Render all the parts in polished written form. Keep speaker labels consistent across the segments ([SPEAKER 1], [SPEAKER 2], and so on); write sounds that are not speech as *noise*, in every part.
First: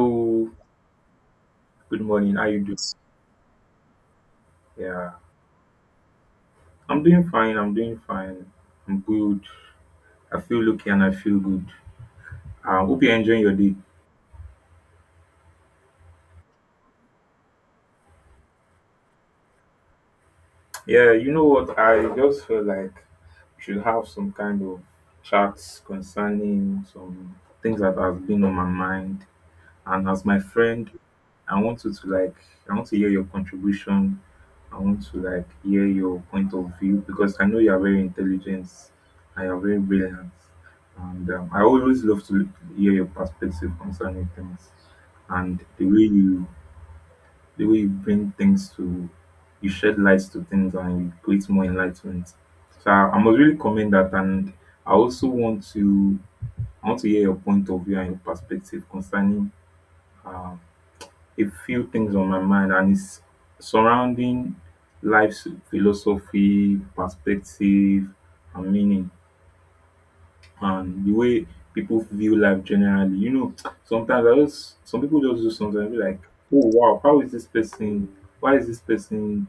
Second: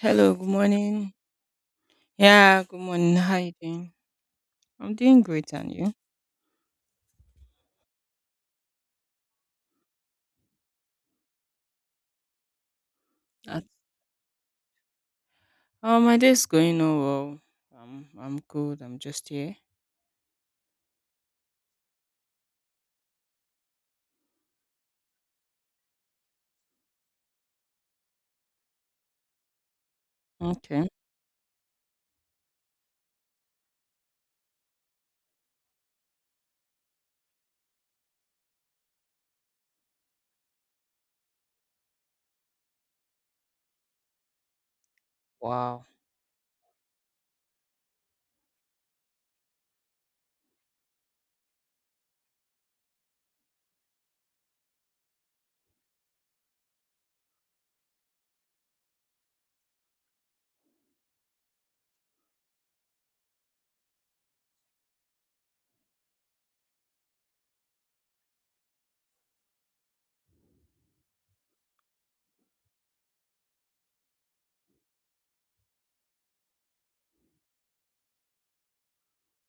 [SPEAKER 1] Hello, good morning.
[SPEAKER 2] good morning. How you
[SPEAKER 1] Yeah,
[SPEAKER 2] doing?
[SPEAKER 1] good morning. How you doing? I'm
[SPEAKER 2] Yeah,
[SPEAKER 1] doing great, and you?
[SPEAKER 2] I'm doing fine. I'm good. I feel lucky and I feel good. I hope you're enjoying your
[SPEAKER 1] That's
[SPEAKER 2] day.
[SPEAKER 1] oh, my day's going on well. I'm good. I'm just here.
[SPEAKER 2] Yeah, you know what? I just feel like we should have some kind of chats concerning some things that have been on my mind. And as my
[SPEAKER 1] Okay.
[SPEAKER 2] friend, I want you to like, I want to hear your contribution. I want to like hear your point of view because I know you are very intelligent and you are very brilliant. And I always love to hear your perspective concerning things and
[SPEAKER 1] Wow.
[SPEAKER 2] the way you bring things to you shed lights to things and you create more enlightenment. So I must really commend that, and I also want to I want to hear your point of view and your perspective concerning a few things on my mind, and it's surrounding life's philosophy, perspective, and meaning, and the way people view life generally. You know, sometimes I just some people just do something and be like, oh wow, how is this person? Why is this person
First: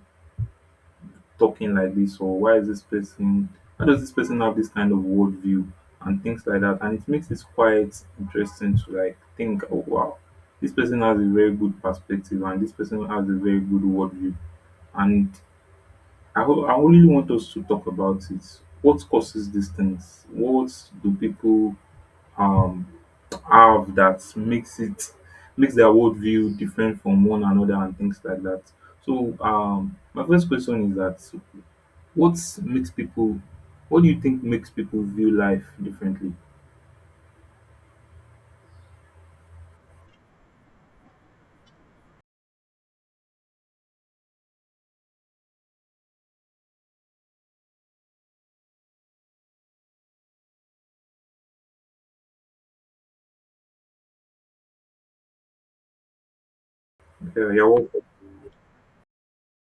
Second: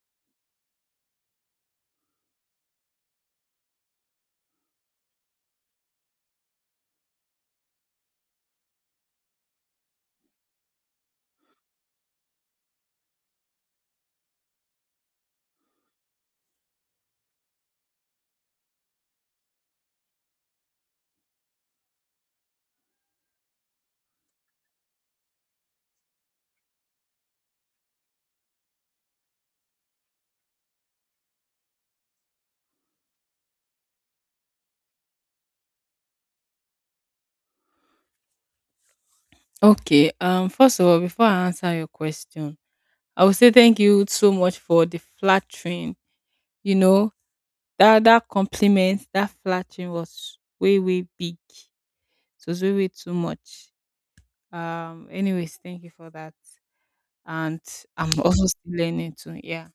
[SPEAKER 2] talking like this? Or why is this person why does this person have this kind of worldview and things like that? And it makes it quite interesting to like think, oh wow, this person has a very good perspective and this person has a very good worldview. And I really want us to talk about it. What causes these things? What do people um have that makes it makes their worldview different from one another and things like that? So my first question is that what makes people, what do you think makes people view life differently?
[SPEAKER 1] Okay. First of all, before I answer your question, I would say thank you so much for the flattering. You know that compliment, that flattering was way big. It was way too much. Anyways, thank you for that. And
[SPEAKER 2] You're
[SPEAKER 1] I'm also still learning too. Yeah.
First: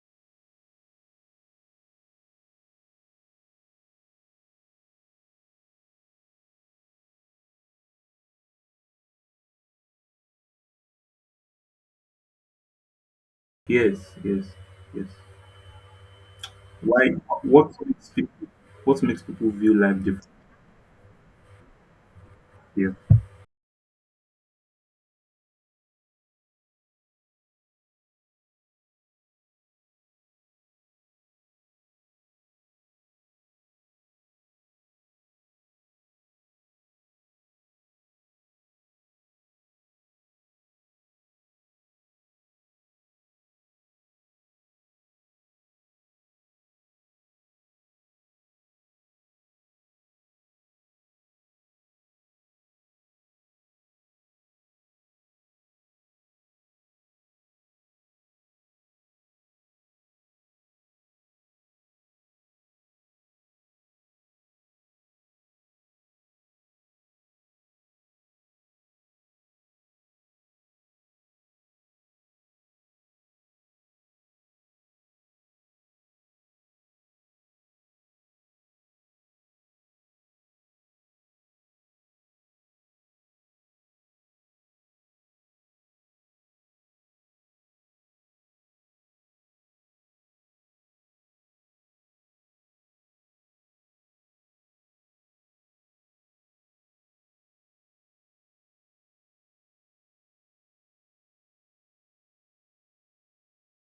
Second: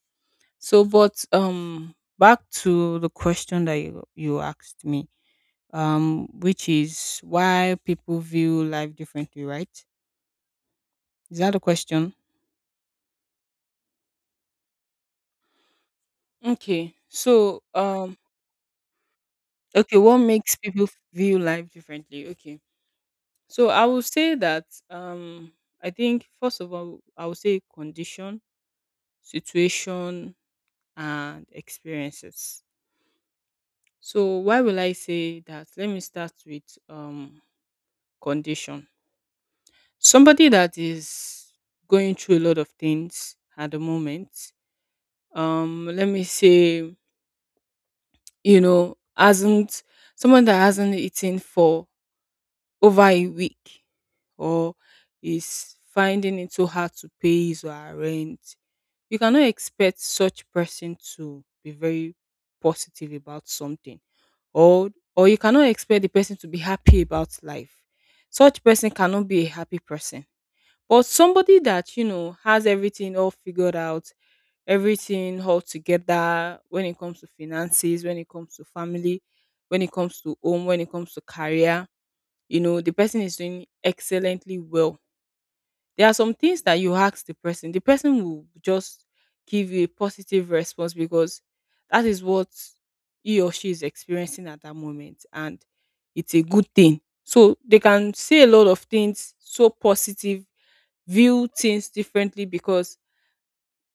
[SPEAKER 1] So, but back to the question that you asked me, which is why people view life differently, right? Is that the question?
[SPEAKER 2] Yes, yes, yes.
[SPEAKER 1] Okay.
[SPEAKER 2] Why? What makes people, what makes people view
[SPEAKER 1] Okay,
[SPEAKER 2] life
[SPEAKER 1] what
[SPEAKER 2] differently?
[SPEAKER 1] makes people view life differently? Okay.
[SPEAKER 2] Yeah.
[SPEAKER 1] So, I will say that I think first of all, I will say condition, situation, and experiences. So, why will I say that? Let me start with um condition. Somebody that is going through a lot of things at the moment, let me say, you know, hasn't someone that hasn't eaten for over a week or is finding it so hard to pay his or her rent, you cannot expect such person to be very positive about something. Or or you cannot expect the person to be happy about life. Such person cannot be a happy person. But somebody that, you know, has everything all figured out, everything all together when it comes to finances, when it comes to family, when it comes to home, when it comes to career, you know, the person is doing excellently well. There are some things that you ask the person will just give you a positive response because that is what he or she is experiencing at that moment. And it's a good thing. So they can say a lot of things so positive, view things differently because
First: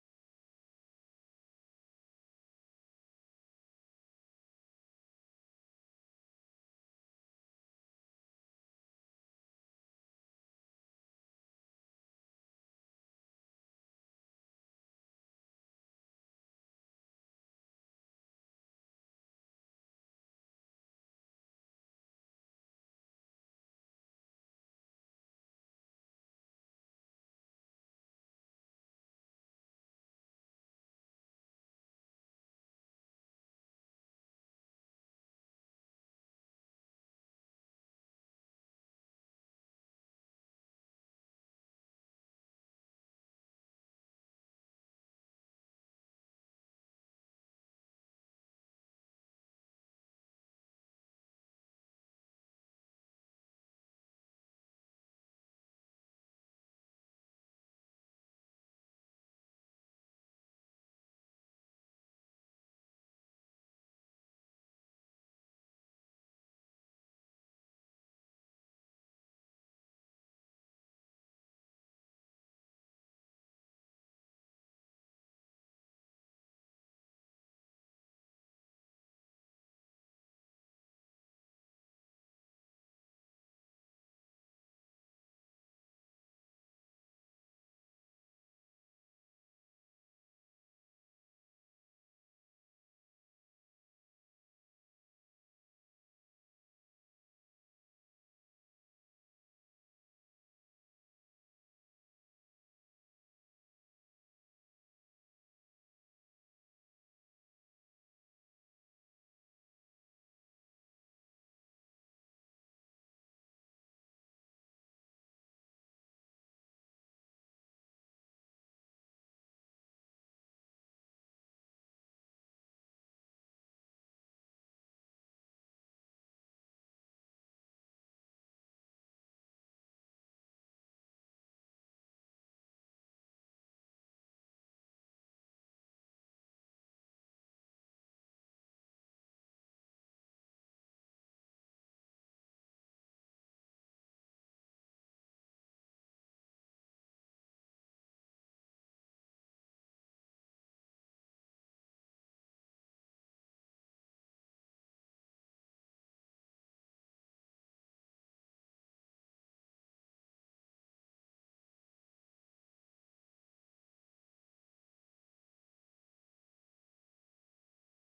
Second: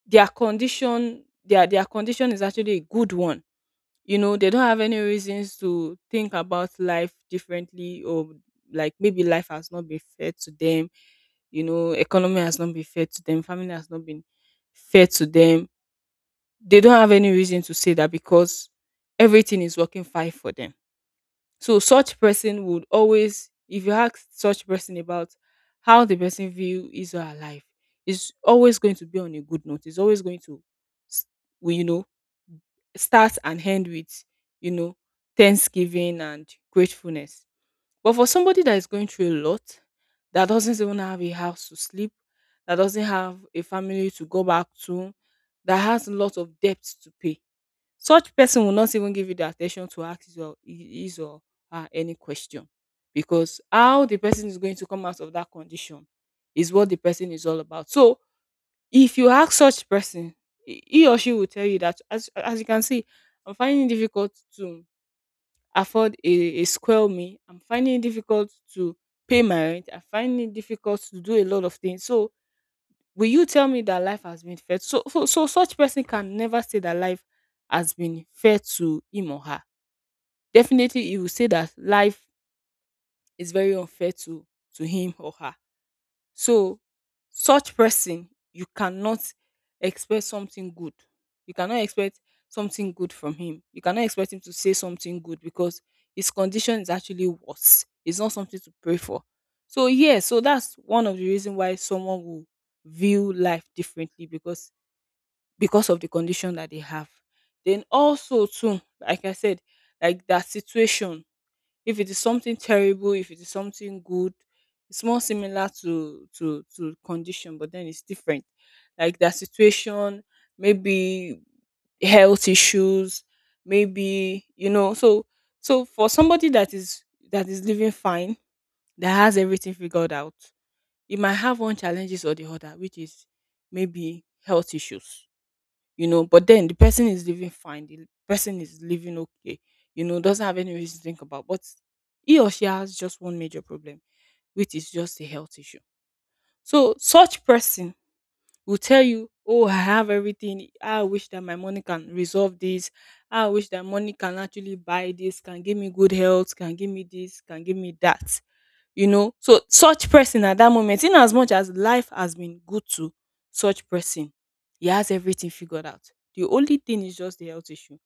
[SPEAKER 1] their condition, their condition is actually a good one. You know, they don't have any reasons to think about life differently, or like maybe life has not been fair to them, you know, economy has not been fair to them, family has not been fair to them. They don't have any reason to say that because everything is working fine for them. So such person would always, if you ask such person about how the person view his or her life, is always going to be on a good note. It's always going to, s- you know, start and end with, you know, thanksgiving and gratefulness. But for somebody that is going through a lot, that doesn't even have a house to sleep, that doesn't have a family to go back to, that has a lot of debts to pay, such person will not even give you the attention to ask his or her any question because how the person is going to come out of that condition is what the person is all about. So if you ask such person, he or she will tell you that as you can see, I'm finding it difficult to afford a square meal. I'm finding it difficult to pay my rent. I'm finding it difficult to do a lot of things. So will you tell me that life has been fair? So such person can never say that life has been fair to him or her. Definitely, he will say that life is very unfair to him or her. So, such person, you cannot expect something good. You cannot expect something good from him. You cannot expect him to say something good because his condition is actually worse. It's not something to pray for. So yeah, so that's one of the reason why someone will view life differently because of the condition that they have. Then also too, like I said, like that situation, if it is something terrible, if it is something good, it's more similar to condition, but then it's different. Like that situation, maybe health issues, maybe you know. So so for somebody that is living fine, that has everything figured out, you might have one challenges or the other, which is maybe health issues, you know, but then the person is living fine, the person is living okay, you know, doesn't have any reason to think about, but he or she has just one major problem, which is just a health issue. So such person will tell you, "Oh, I have everything. I wish that my money can resolve this. I wish that money can actually buy this, can give me good health, can give me this, can give me that." You know, so such person at that moment, in as much as life has been good to such person, he has everything figured out. The only thing is just the health issue.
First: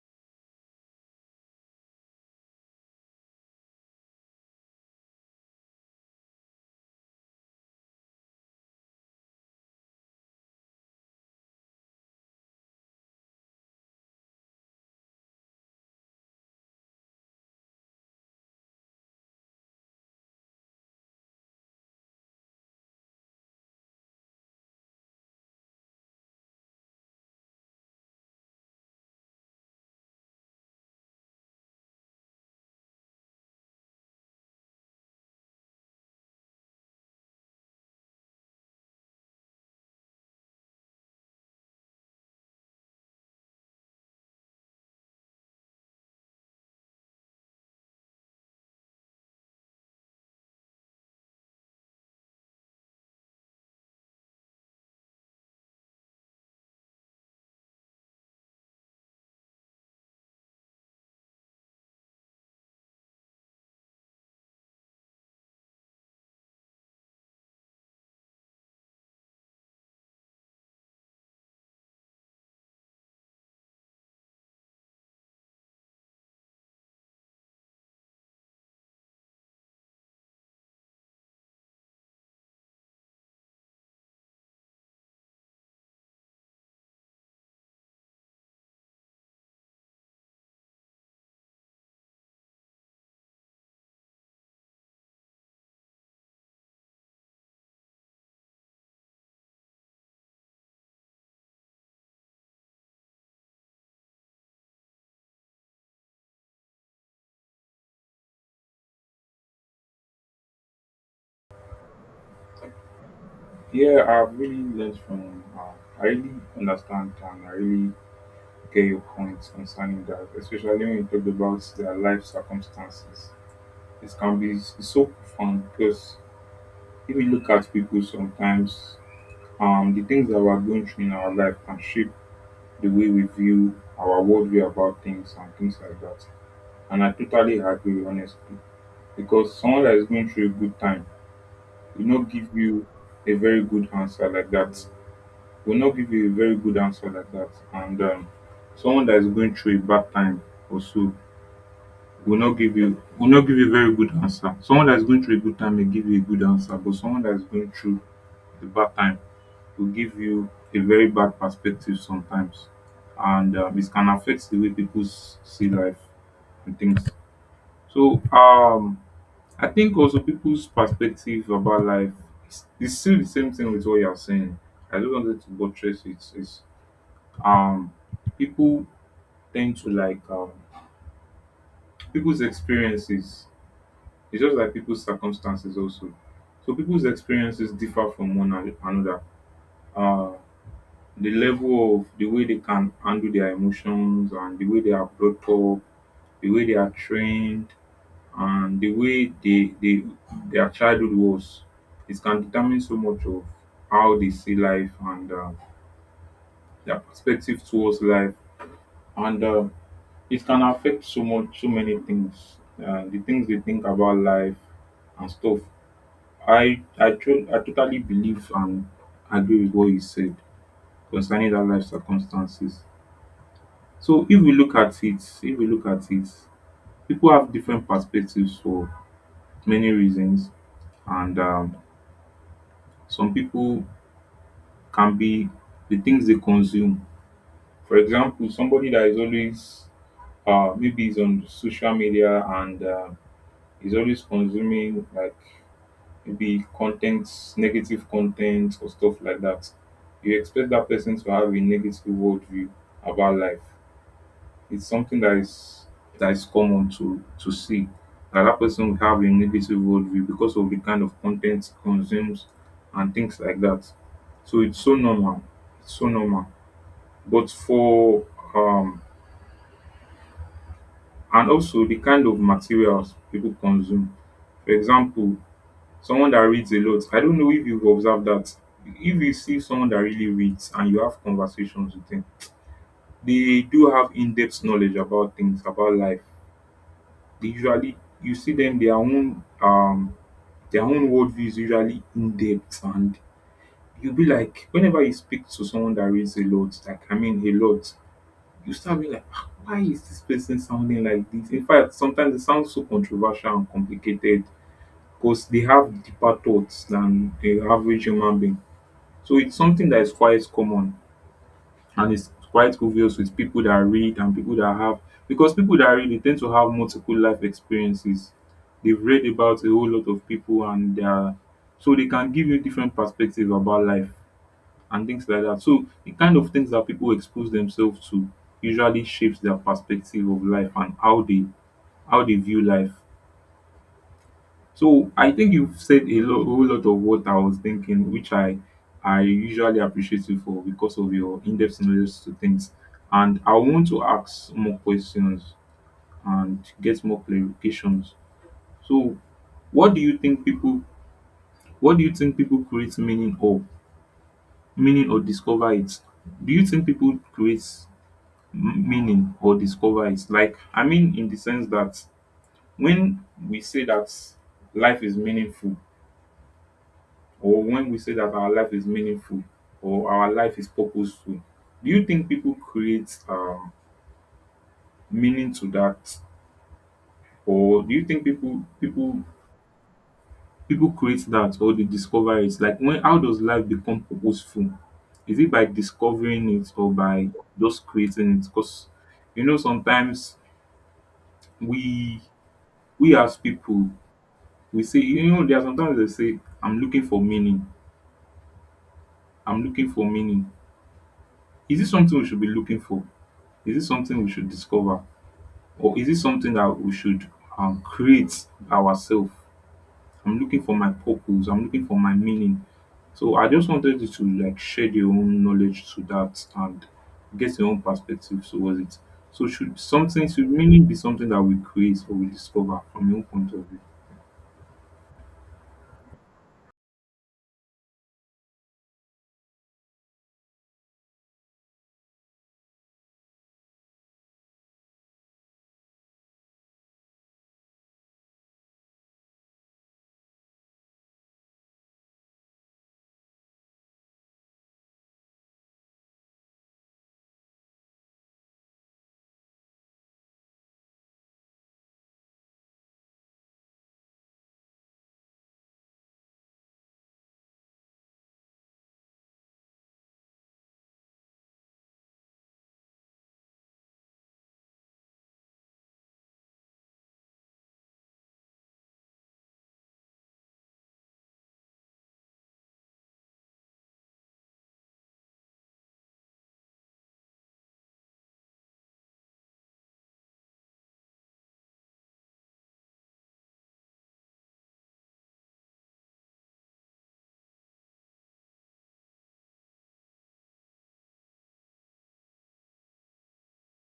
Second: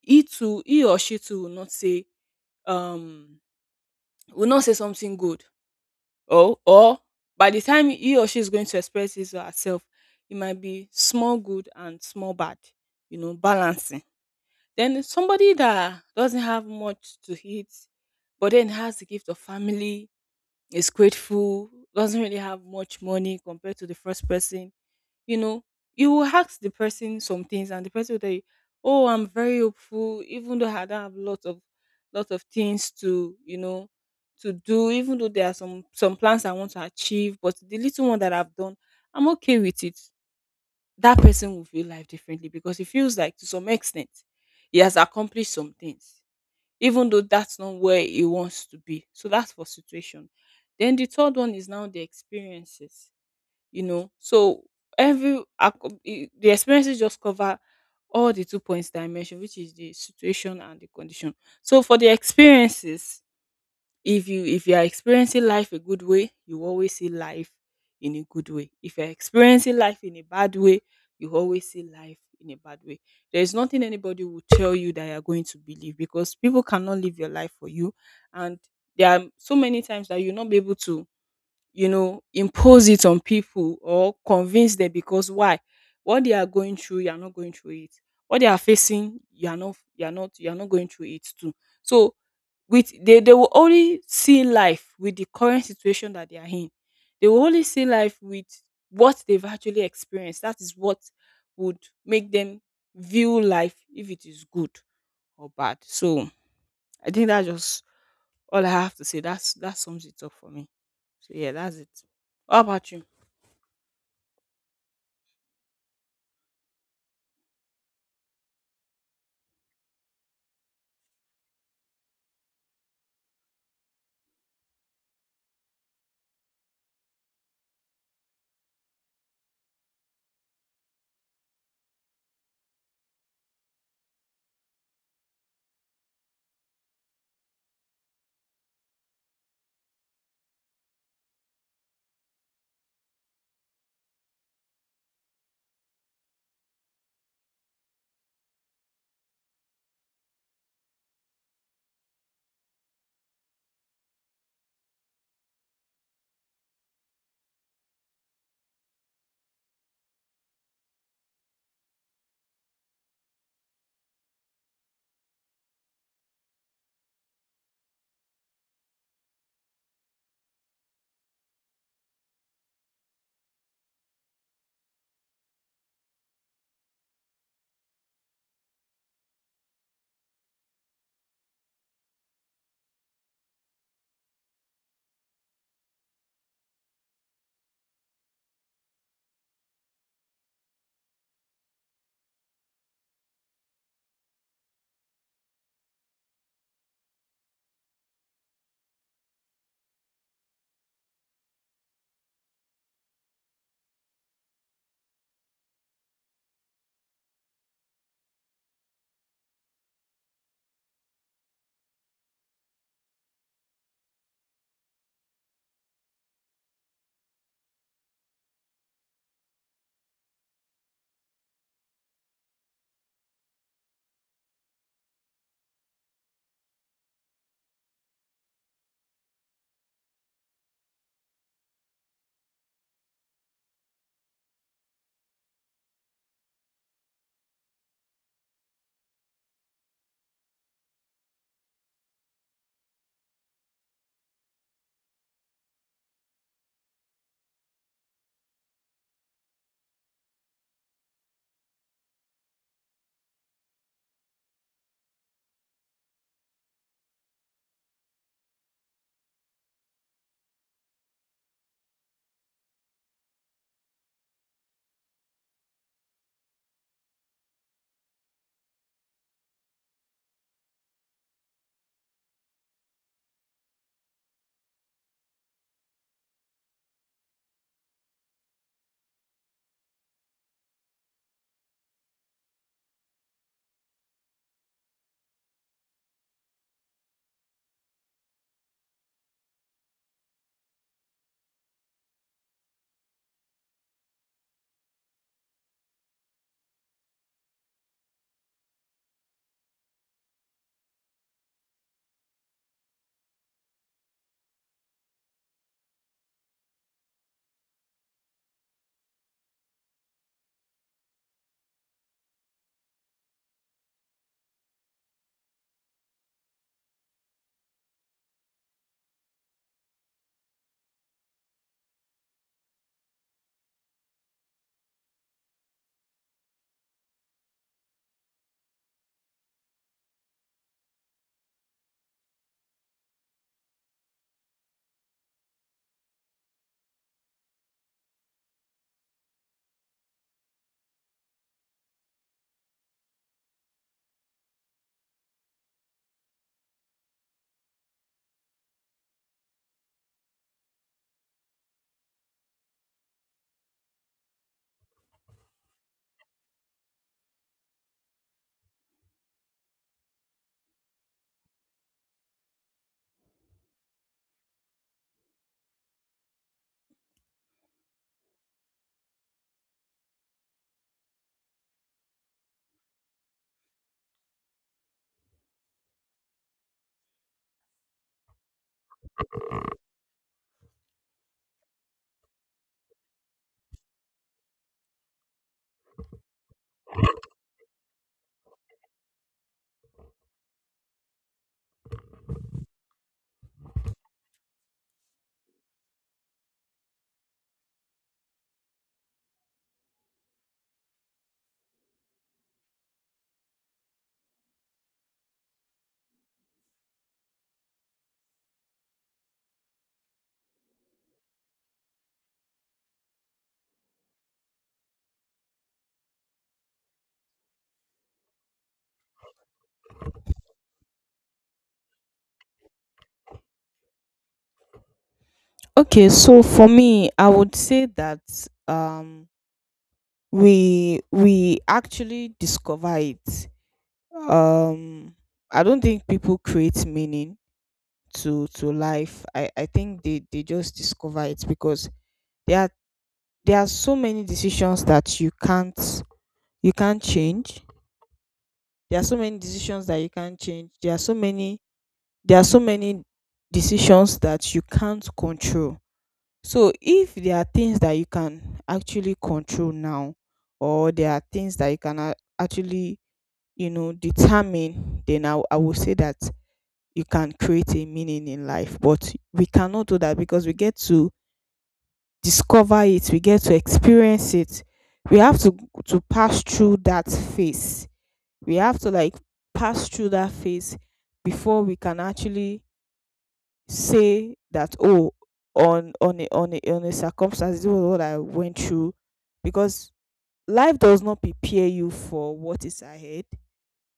[SPEAKER 1] He too, he or she too um, will not say something good, or by the time he or she is going to express his or herself, it might be small good and small bad, you know, balancing. Then somebody that doesn't have much to eat, but then has the gift of family, is grateful, doesn't really have much money compared to the first person, you know, you will ask the person some things and the person will tell you, oh, I'm very hopeful, even though I don't have lots of things to, you know, to do, even though there are some plans I want to achieve, but the little one that I've done, I'm okay with it. That person will feel life differently because it feels like to some extent he has accomplished some things, even though that's not where he wants to be. So that's for situation. Then the third one is now the experiences, you know. So the experiences just cover all the two points that I mentioned, which is the situation and the condition. So for the experiences, if you are experiencing life a good way, you always see life in a good way. If you're experiencing life in a bad way, you always see life in a bad way. There is nothing anybody will tell you that you're going to believe because people cannot live your life for you. And there are so many times that you'll not be able to, you know, impose it on people or convince them because why? What they are going through, you are not going through it. What they are facing, you are not going through it too. So with they will only see life with the current situation that they are in. They will only see life with what they've actually experienced. That is what would make them view life if it is good or bad. So I think that's just all I have to say, that's that sums it up for me. So yeah, that's it. How about you?
[SPEAKER 2] Yeah, I've really learned from. I really understand and I really get your points concerning that, especially when you talk about their life circumstances. It can be so profound because if you look at people sometimes, the things that we're going through in our life can shape the way we view our worldview about things and things like that. And I totally agree, honestly, because someone that is going through a good time will not give you a very good answer like that. Will not give you a very good answer like that. And someone that is going through a bad time also will not give you a very good answer. Someone that is going through a good time may give you a good answer, but someone that is going through a bad time will give you a very bad perspective sometimes, and it can affect the way people see life and things. So I think also people's perspective about life is still the same thing with what you are saying. I don't want to buttress it. Um, people tend to like people's experiences. It's just like people's circumstances also. So people's experiences differ from another. Uh, the level of the way they can handle their emotions, and the way they are brought up, the way they are trained, and the way they their childhood was. It can determine so much of how they see life, and their perspective towards life, and it can affect so much, so many things. The things they think about life and stuff. I totally believe and agree with what you said concerning that life circumstances. So if we look at it if we look at it, people have different perspectives for many reasons. And some people can be the things they consume. For example, somebody that is always maybe is on social media, and is always consuming like maybe content, negative content or stuff like that. You expect that person to have a negative worldview about life. It's something that is common to see that that person will have a negative worldview because of the kind of content he consumes and things like that. So it's so normal. It's so normal. But for um and also the kind of materials people consume. For example, someone that reads a lot. I don't know if you've observed that. If you see someone that really reads and you have conversations with them, they do have in-depth knowledge about things, about life. They usually you see them their own worldview is usually in depth. And you'll be like, whenever you speak to someone that reads a lot, like I mean a lot, you start being like, "Ah, why is this person sounding like this?" In fact, sometimes it sounds so controversial and complicated because they have deeper thoughts than the average human being. So it's something that is quite common, and it's quite obvious with people that read and people that have because people that read, they tend to have multiple life experiences. They've read about a whole lot of people and they are, so they can give you different perspectives about life and things like that. So the kind of things that people expose themselves to usually shapes their perspective of life and how they view life. So I think you've said a whole lot of what I was thinking, which I usually appreciate you for, because of your in-depth knowledge to things. And I want to ask more questions and get more clarifications. So, what do you think people? What do you think people create meaning of? Meaning or discover it? Do you think people create meaning or discover it? Like I mean, in the sense that when we say that life is meaningful, or when we say that our life is meaningful or our life is purposeful, do you think people create meaning to that, or do you think people create that or they discover it? Like when, how does life become purposeful? Is it by discovering it or by just creating it? Because you know sometimes we we as people we say, you know, there are sometimes they say, I'm looking for meaning. I'm looking for meaning. Is this something we should be looking for? Is it something we should discover, or is it something that we should create ourselves? I'm looking for my purpose. I'm looking for my meaning. So I just wanted you to like share your own knowledge to that and get your own perspective towards it. So should meaning be something that we create or we discover from your own point of view?
[SPEAKER 1] Okay, so for me, I would say that um we actually discover it. Um I don't think people create meaning to life. I think they just discover it because there are there are so many decisions that you can't change. There are so many decisions that you can't change. There are so many decisions that you can't control. So if there are things that you can actually control now, or there are things that you can actually, you know, determine, then I will say that you can create a meaning in life. But we cannot do that because we get to discover it, we get to experience it. We have to pass through that phase. We have to like pass through that phase before we can actually say that oh, on a circumstance this was what I went through because life does not prepare you for what is ahead,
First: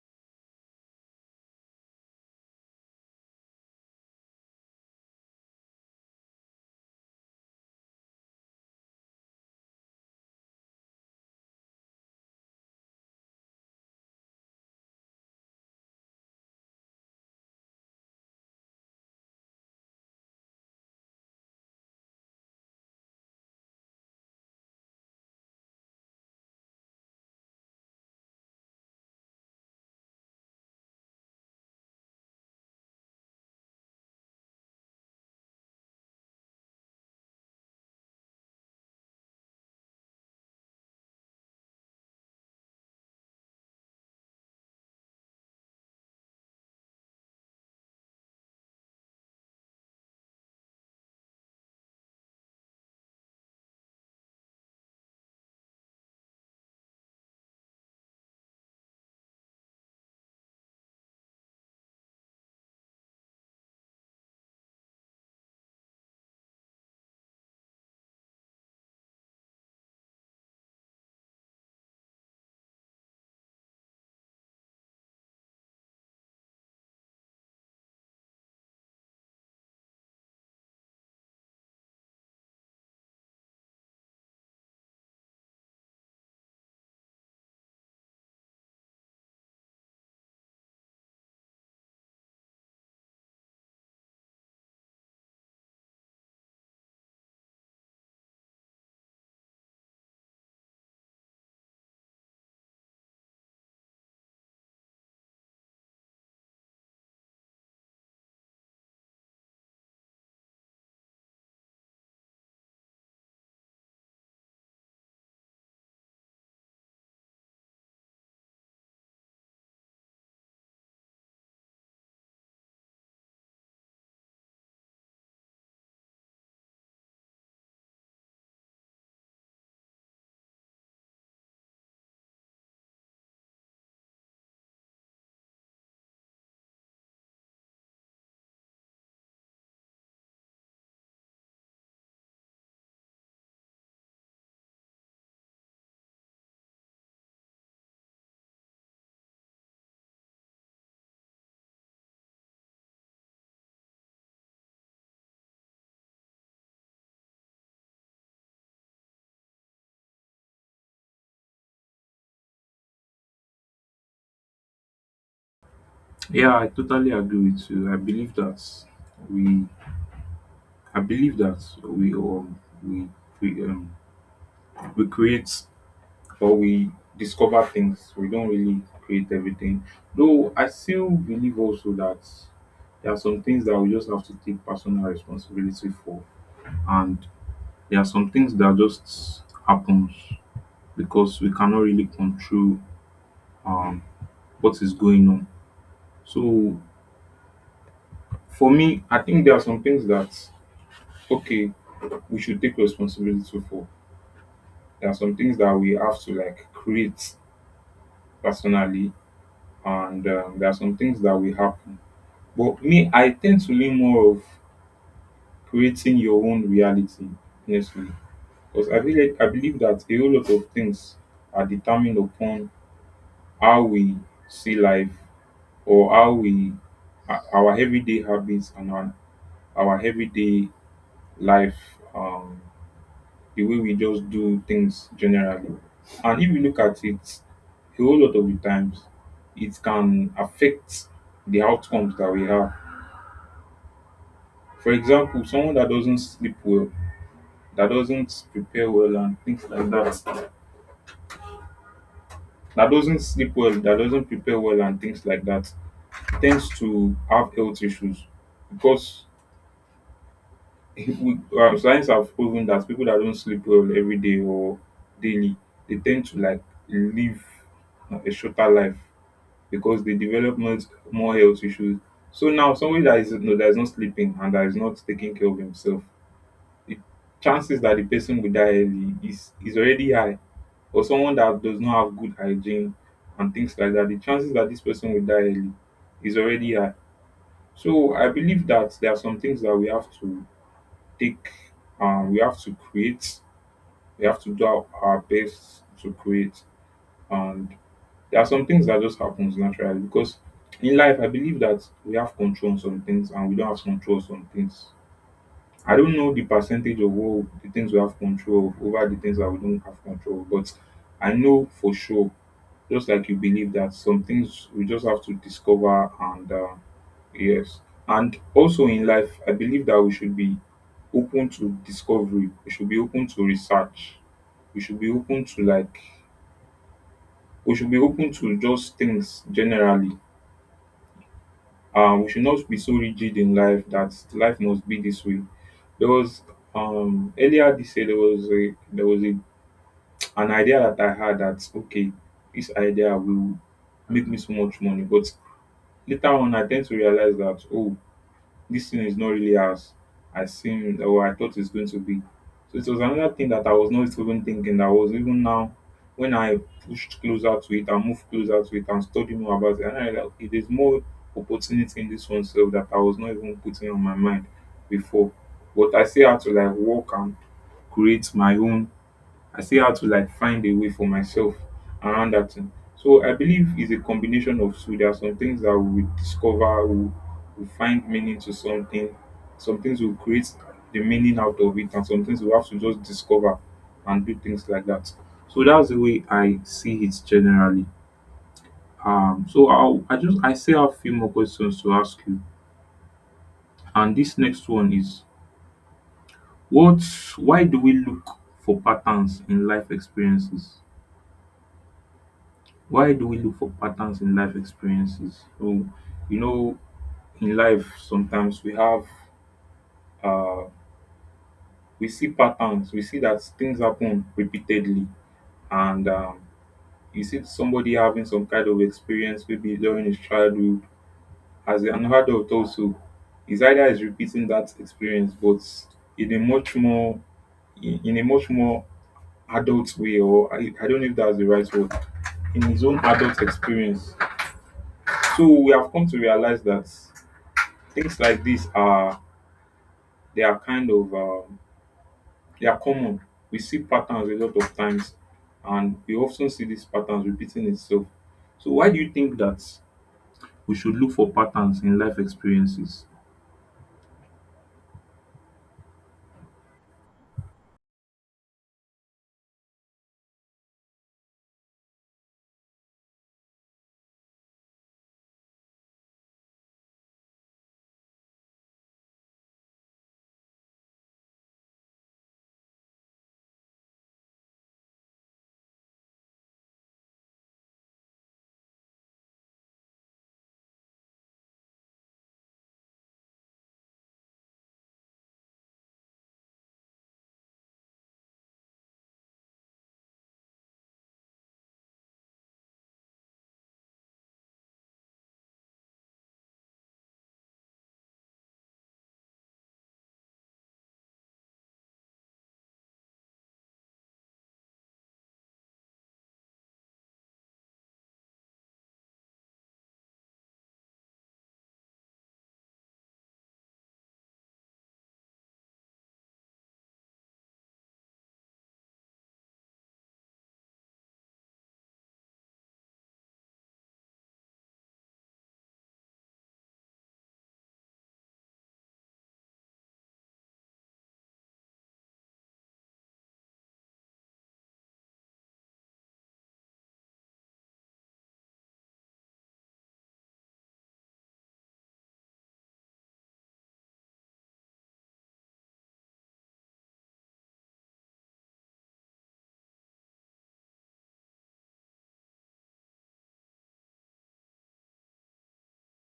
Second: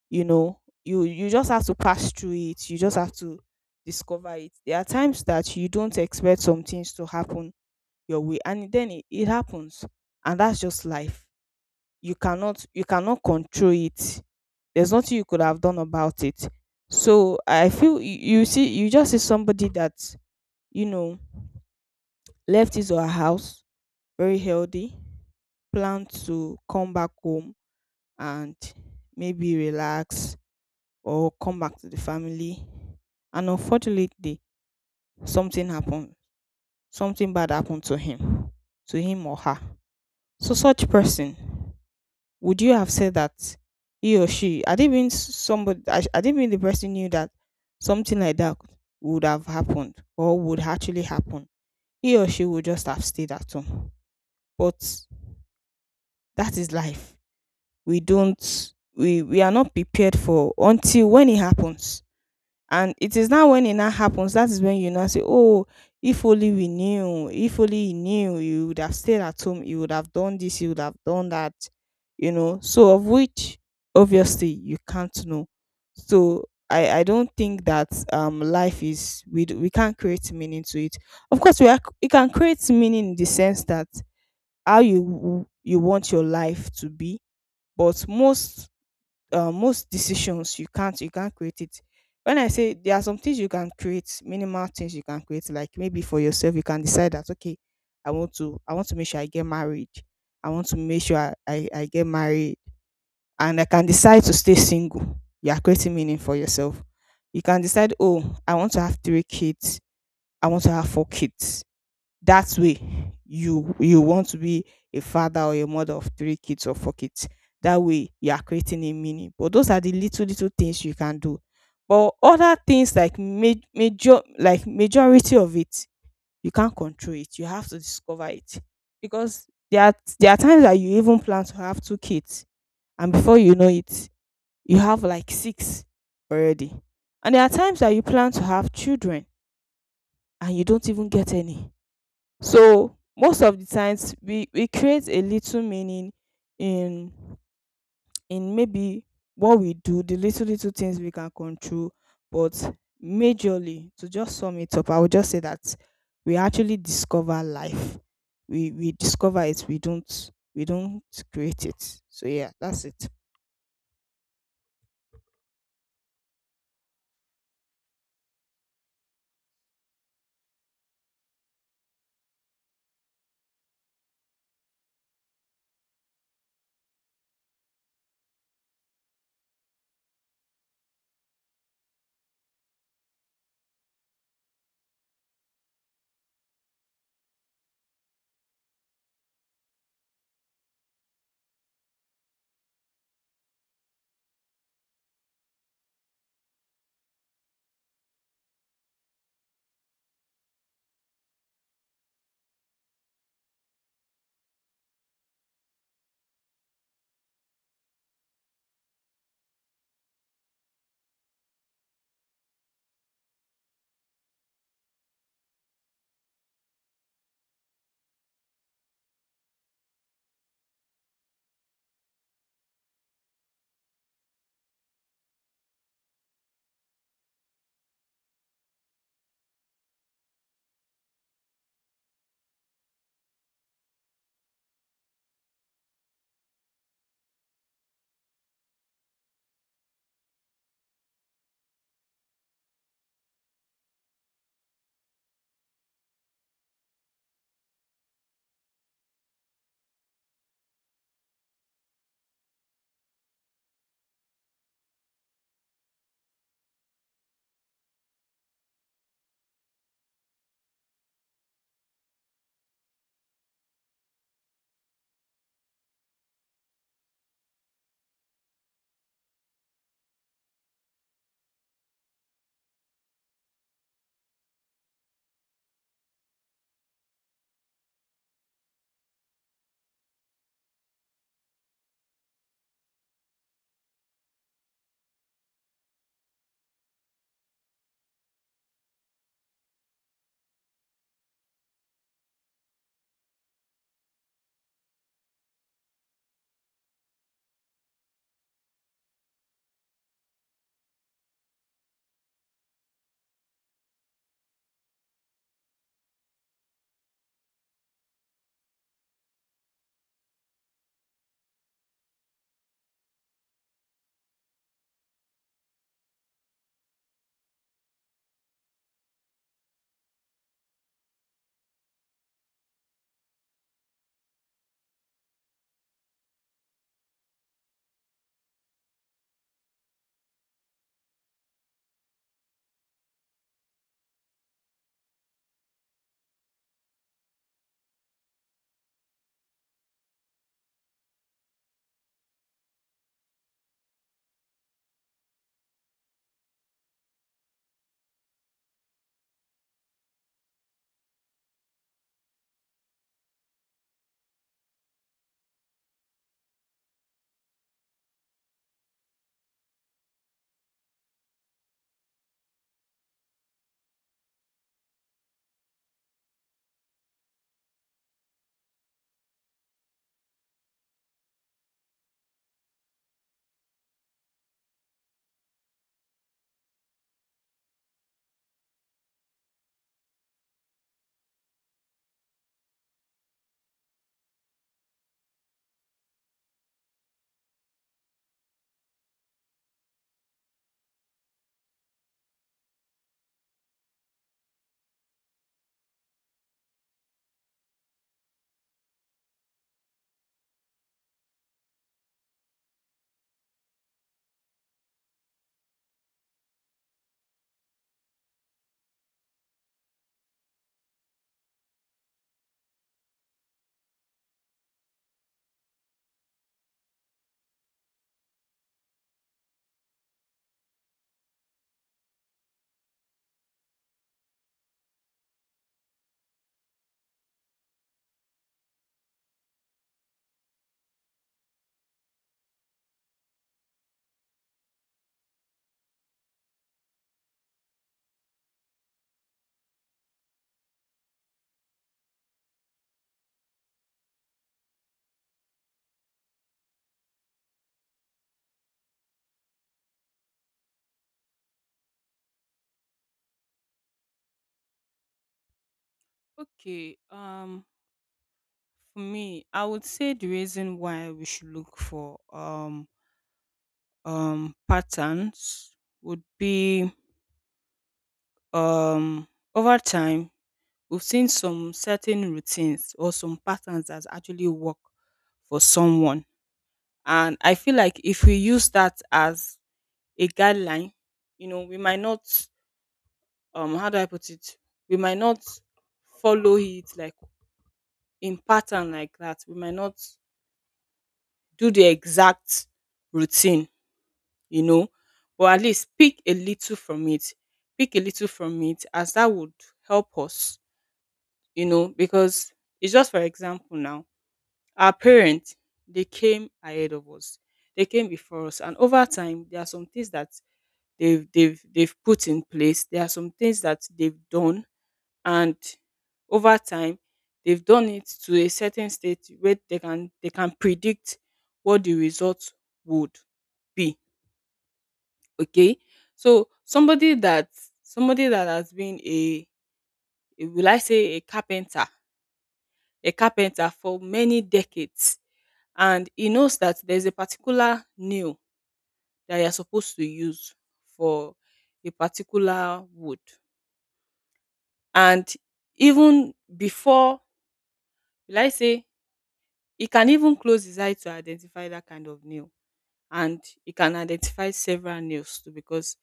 [SPEAKER 1] you know. You just have to pass through it, you just have to discover it. There are times that you don't expect some things to happen your way and then it happens, and that's just life. You cannot control it. There's nothing you could have done about it. So I feel you, you see, you just see somebody that, you know, left his or her house very healthy, plan to come back home and maybe relax or come back to the family. And unfortunately, something happened. Something bad happened to him or her. So, such person, would you have said that he or she? I didn't mean somebody. I didn't mean the person knew that something like that would have happened or would actually happen. He or she would just have stayed at home. But that is life. We don't we are not prepared for until when it happens. And it is now when it now happens, that is when you now say, oh, if only we knew, if only he knew, he would have stayed at home, he would have done this, he would have done that, So of which obviously you can't know. So I don't think that life is we can't create meaning to it. Of course we can create meaning in the sense that you want your life to be, but most most decisions you can't create it. When I say there are some things you can create, minimal things you can create, like maybe for yourself, you can decide that okay, I want to make sure I get married, I want to make sure I get married. And I can decide to stay single. You are creating meaning for yourself. You can decide, oh, I want to have three kids, I want to have four kids. That way you want to be a father or a mother of three kids or four kids. That way you are creating a meaning, but those are the little little things you can do. But other things major like majority of it, you can't control it, you have to discover it. Because there are times that you even plan to have two kids, and before you know it, you have like six already. And there are times that you plan to have children and you don't even get any. So most of the times we create a little meaning in in maybe what we do, the little little things we can control, but majorly, to just sum it up, I would just say that we actually discover life. We discover it. We don't create it. So yeah, that's it.
[SPEAKER 2] Yeah, I totally agree with you. I believe that we I believe that we we um we create. But we discover things. We don't really create everything. Though I still believe also that there are some things that we just have to take personal responsibility for, and there are some things that just happens because we cannot really control um, what is going on. So for me, I think there are some things that okay we should take responsibility for. There are some things that we have to like create personally, and there are some things that will happen. But me, I tend to lean more of creating your own reality, honestly, because I feel like I believe that a whole lot of things are determined upon how we see life, or how we our everyday habits and our everyday life, um, the way we just do things generally. And if you look at it, a whole lot of the times, it can affect the outcomes that we have. For example, someone that doesn't sleep well, that doesn't prepare well and things like that, that doesn't sleep well, that doesn't prepare well and things like that, tends to have health issues because if we, science have proven that people that don't sleep well every day or daily, they tend to like live a shorter life because they develop more health issues. So now somebody that is no, that is not sleeping and that is not taking care of himself, the chances that the person will die early is already high. Or someone that does not have good hygiene and things like that, the chances that this person will die early is already high. So I believe that there are some things that we have to take, we have to create, we have to do our best to create, and there are some things that just happens naturally because in life I believe that we have control on some things and we don't have control on some things. I don't know the percentage of all the things we have control of over the things that we don't have control of, but I know for sure, just like you believe, that some things we just have to discover and yes and also in life I believe that we should be open to discovery, we should be open to research, we should be open to we should be open to just things generally. We should not be so rigid in life that life must be this way. There was Earlier this year there was a an idea that I had that okay, this idea will make me so much money, but later on I tend to realize that, oh, this thing is not really as I seemed or I thought it's going to be. So it was another thing that I was not even thinking that was, even now when I pushed closer to it, I moved closer to it and studied more about it. And I realized okay, there's more opportunity in this one self that I was not even putting on my mind before. But I still had to like work and create my own. I still had to like find a way for myself around that thing. So I believe it's a combination of two. There are some things that we discover, we find meaning to something. Some things will create the meaning out of it, and some things we have to just discover and do things like that. So that's the way I see it generally. So I just I still have a few more questions to ask you, and this next one is what? Why do we look for patterns in life experiences? Why do we look for patterns in life experiences? So, you know, in life, sometimes we have, uh, we see patterns. We see that things happen repeatedly, and you see somebody having some kind of experience, maybe during his childhood, as an adult also. His either is repeating that experience, but in a much more, in a much more adult way, or I don't know if that's the right word, in his own adult experience. So we have come to realize that things like this are, they are kind of they are common. We see patterns a lot of times, and we often see these patterns repeating itself. So why do you think that we should look for patterns in life experiences?
[SPEAKER 1] Okay, for me, I would say the reason why we should look for patterns would be um over time we've seen some certain routines or some patterns that actually work for someone, and I feel like if we use that as a guideline, you know, we might not, how do I put it, we might not follow it like in pattern like that, we might not do the exact routine, you know, but at least pick a little from it, pick a little from it, as that would help us, you know, because it's just for example now, our parents, they came ahead of us. They came before us. And over time, there are some things that they've put in place. There are some things that they've done. And over time, they've done it to a certain state where they can predict what the result would be. Okay. So somebody that, somebody that has been a will I say a carpenter, a carpenter for many decades, and he knows that there's a particular nail that you're supposed to use for a particular wood. And even before, will I say, he can even close his eye to identify that kind of nail. And he can identify several nails too because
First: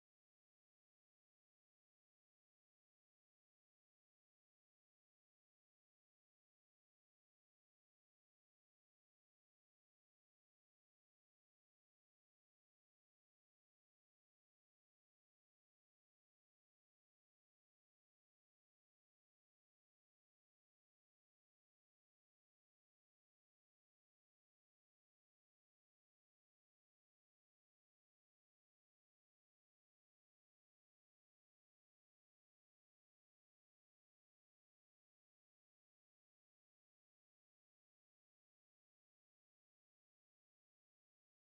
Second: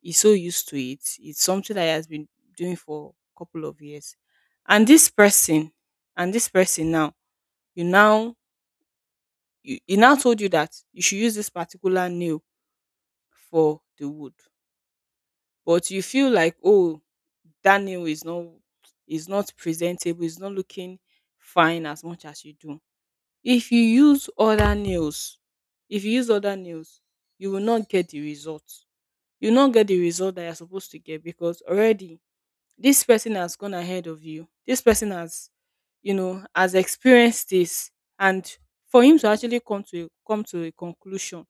[SPEAKER 1] he's so used to it. It's something that he has been doing for a couple of years. And this person, and this person now, you now you, he now told you that you should use this particular nail for the wood, but you feel like, "Oh, that nail is not, is not presentable, it's not looking fine as much as you do." If you use other nails, if you use other nails, you will not get the result. You will not get the result that you're supposed to get because already this person has gone ahead of you. This person has, you know, has experienced this, and for him to actually come to a conclusion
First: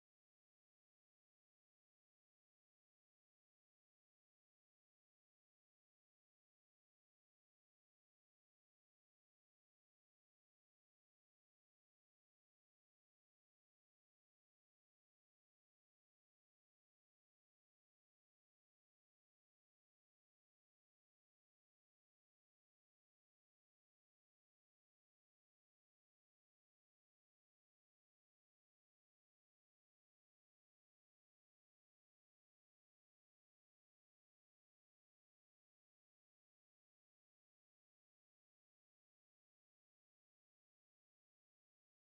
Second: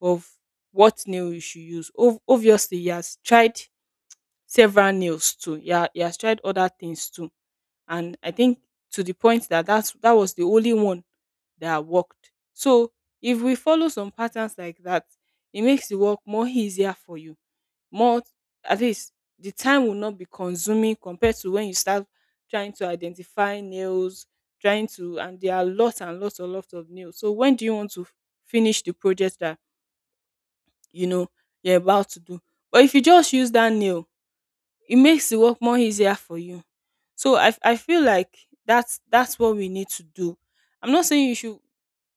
[SPEAKER 1] of what nail you should use. Obviously, he has tried several nails too. Yeah, he has tried other things too, and I think to the point that that's, that was the only one that worked. So if we follow some patterns like that, it makes the work more easier for you. More, at least the time will not be consuming compared to when you start trying to identify nails, trying to, and there are lots and lots and lots of nails. So when do you want to finish the project that you know you're about to do. But if you just use that nail, it makes the work more easier for you. So I feel like that's what we need to do. I'm not saying you should.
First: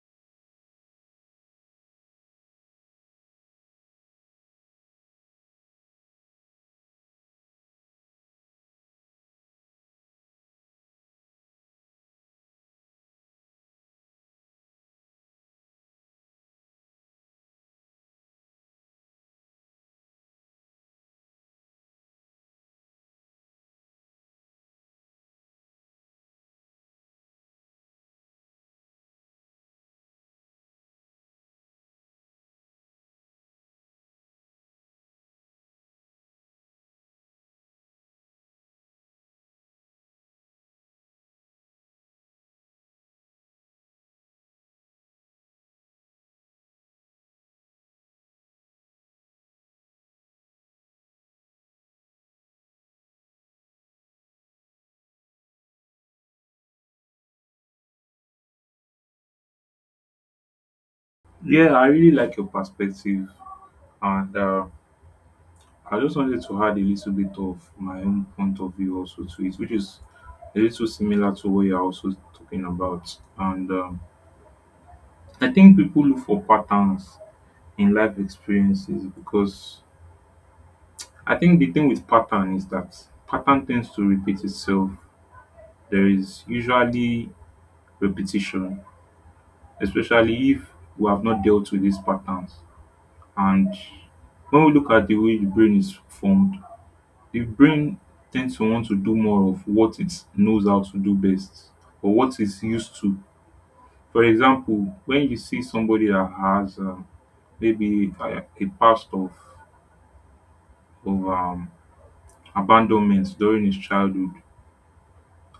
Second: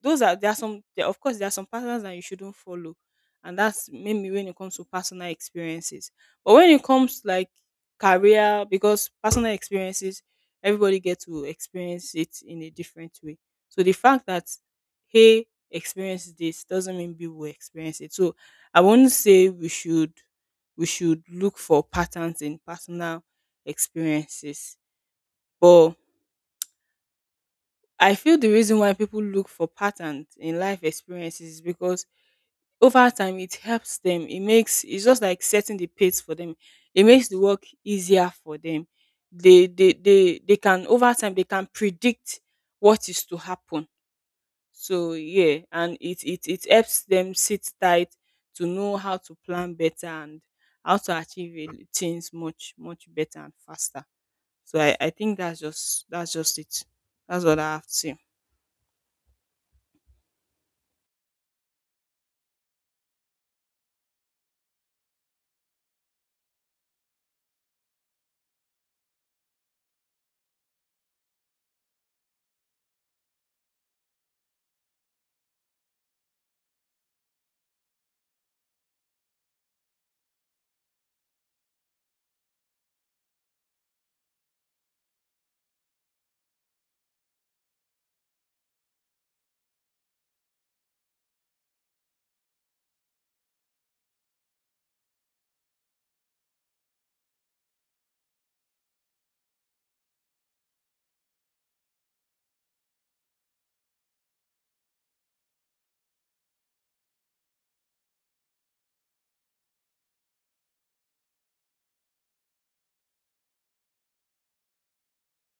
[SPEAKER 1] Those are, there are some there, of course there are some patterns that you shouldn't follow, and that's maybe when it comes to personal experiences. But when it comes like career, because personal experiences, everybody gets to experience it in a different way. So the fact that he experienced this doesn't mean people will experience it. So I won't say we should, we should look for patterns in personal experiences. But I feel the reason why people look for patterns in life experiences is because over time it helps them. It makes, it's just like setting the pace for them. It makes the work easier for them. They can over time, they can predict what is to happen. So yeah, and it helps them sit tight to know how to plan better and how to things much much better and faster. So I think that's just, that's just it. That's what I have to say.
[SPEAKER 2] Yeah, I really like your perspective, and I just wanted to add a little bit of my own point of view also to it, which is a little similar to what you're also talking about. And I think people look for patterns in life experiences because I think the thing with pattern is that pattern tends to repeat itself. There is usually repetition, especially if we have not dealt with these patterns. And when we look at the way the brain is formed, the brain tends to want to do more of what it knows how to do best or what it's used to. For example, when you see somebody that has maybe a past of, of um, abandonment during his childhood,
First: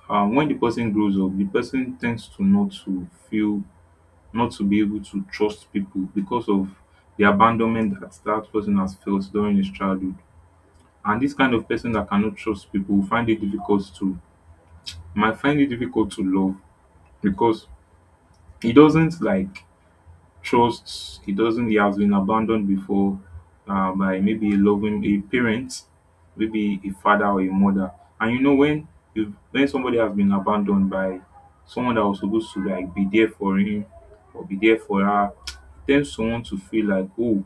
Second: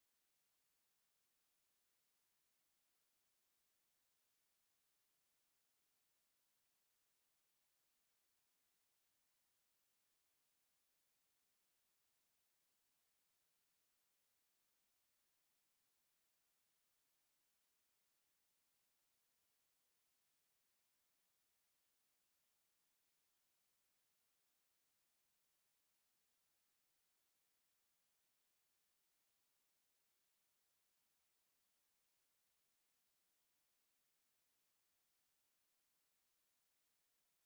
[SPEAKER 2] when the person grows up the person tends to not to feel, not to be able to trust people because of the abandonment that that person has felt during his childhood, and this kind of person that cannot trust people will find it difficult to, might find it difficult to love, because he doesn't like trusts, he doesn't, he has been abandoned before, by maybe a loving a parent, maybe a father or a mother. And you know when you when somebody has been abandoned by someone that was supposed to like be there for him or be there for her, *tsk* it tends to want to feel like, oh,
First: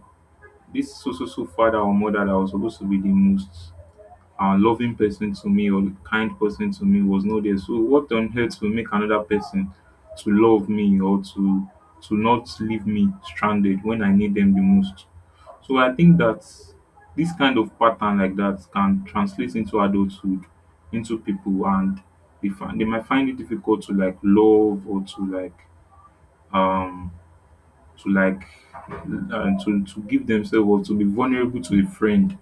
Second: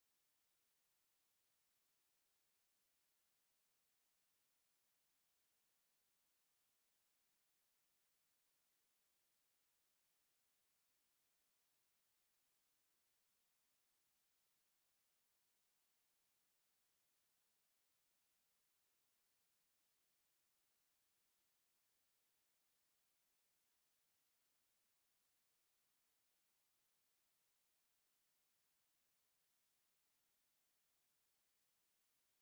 [SPEAKER 2] this so so so father or mother that was supposed to be the most loving person to me or the kind person to me was not there. So what on earth will make another person to love me or to not leave me stranded when I need them the most? So I think that this kind of pattern like that can translate into adulthood, into people, and they find, they might find it difficult to like love or to like um to like and to give themselves or to be vulnerable to a friend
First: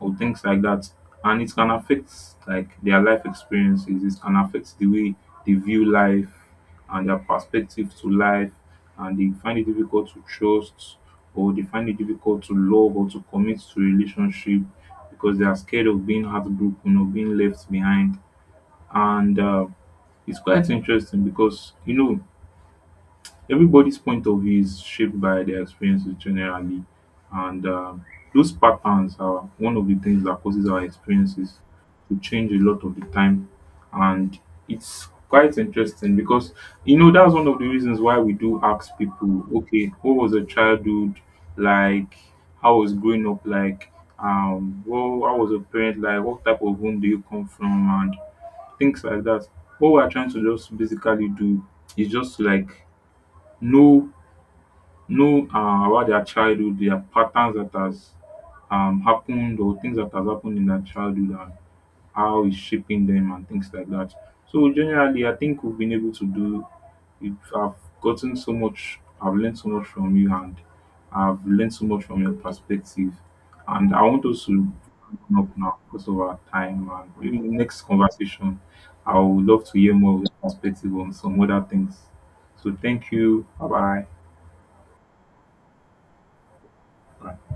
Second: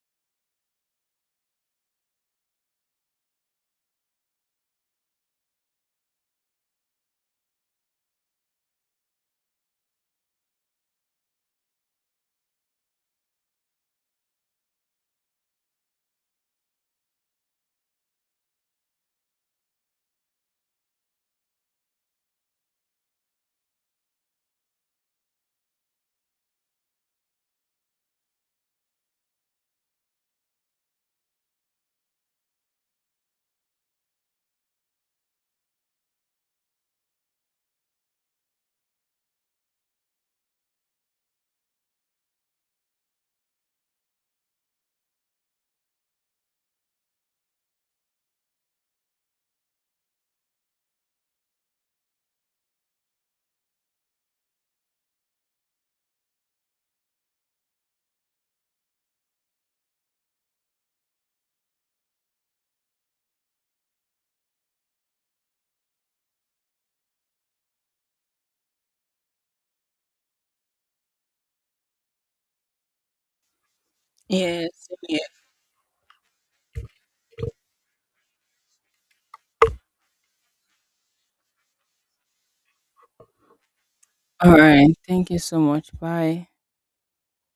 [SPEAKER 2] or things like that, and it can affect like their life experiences, it can affect the way they view life and their perspective to life, and they find it difficult to trust, or they find it difficult to love or to commit to a relationship because they are scared of being heartbroken or being left behind. And it's quite interesting because you know everybody's point of view is shaped by their experiences generally, and those patterns are one of the things that causes our experiences to change a lot of the time. And it's quite interesting because you know that's one of the reasons why we do ask people, okay, what was your childhood like, how was growing up like, well how was your parent like, what type of home do you come from, and things like that. What we're trying to just basically do is just like know know about their childhood, their patterns that has happened or things that has happened in their childhood and how it's shaping them and things like that. So generally, I think we've been able to do. I've gotten so much. I've learned so much from you, and I've learned so much from your perspective. And I want us to
[SPEAKER 1] Yes. Yeah.
[SPEAKER 2] open up now because of our time. And maybe in the next conversation, I would love to hear more of your perspective on some other things. So thank you. Bye
[SPEAKER 1] All right. Thank you so much. Bye.
[SPEAKER 2] bye.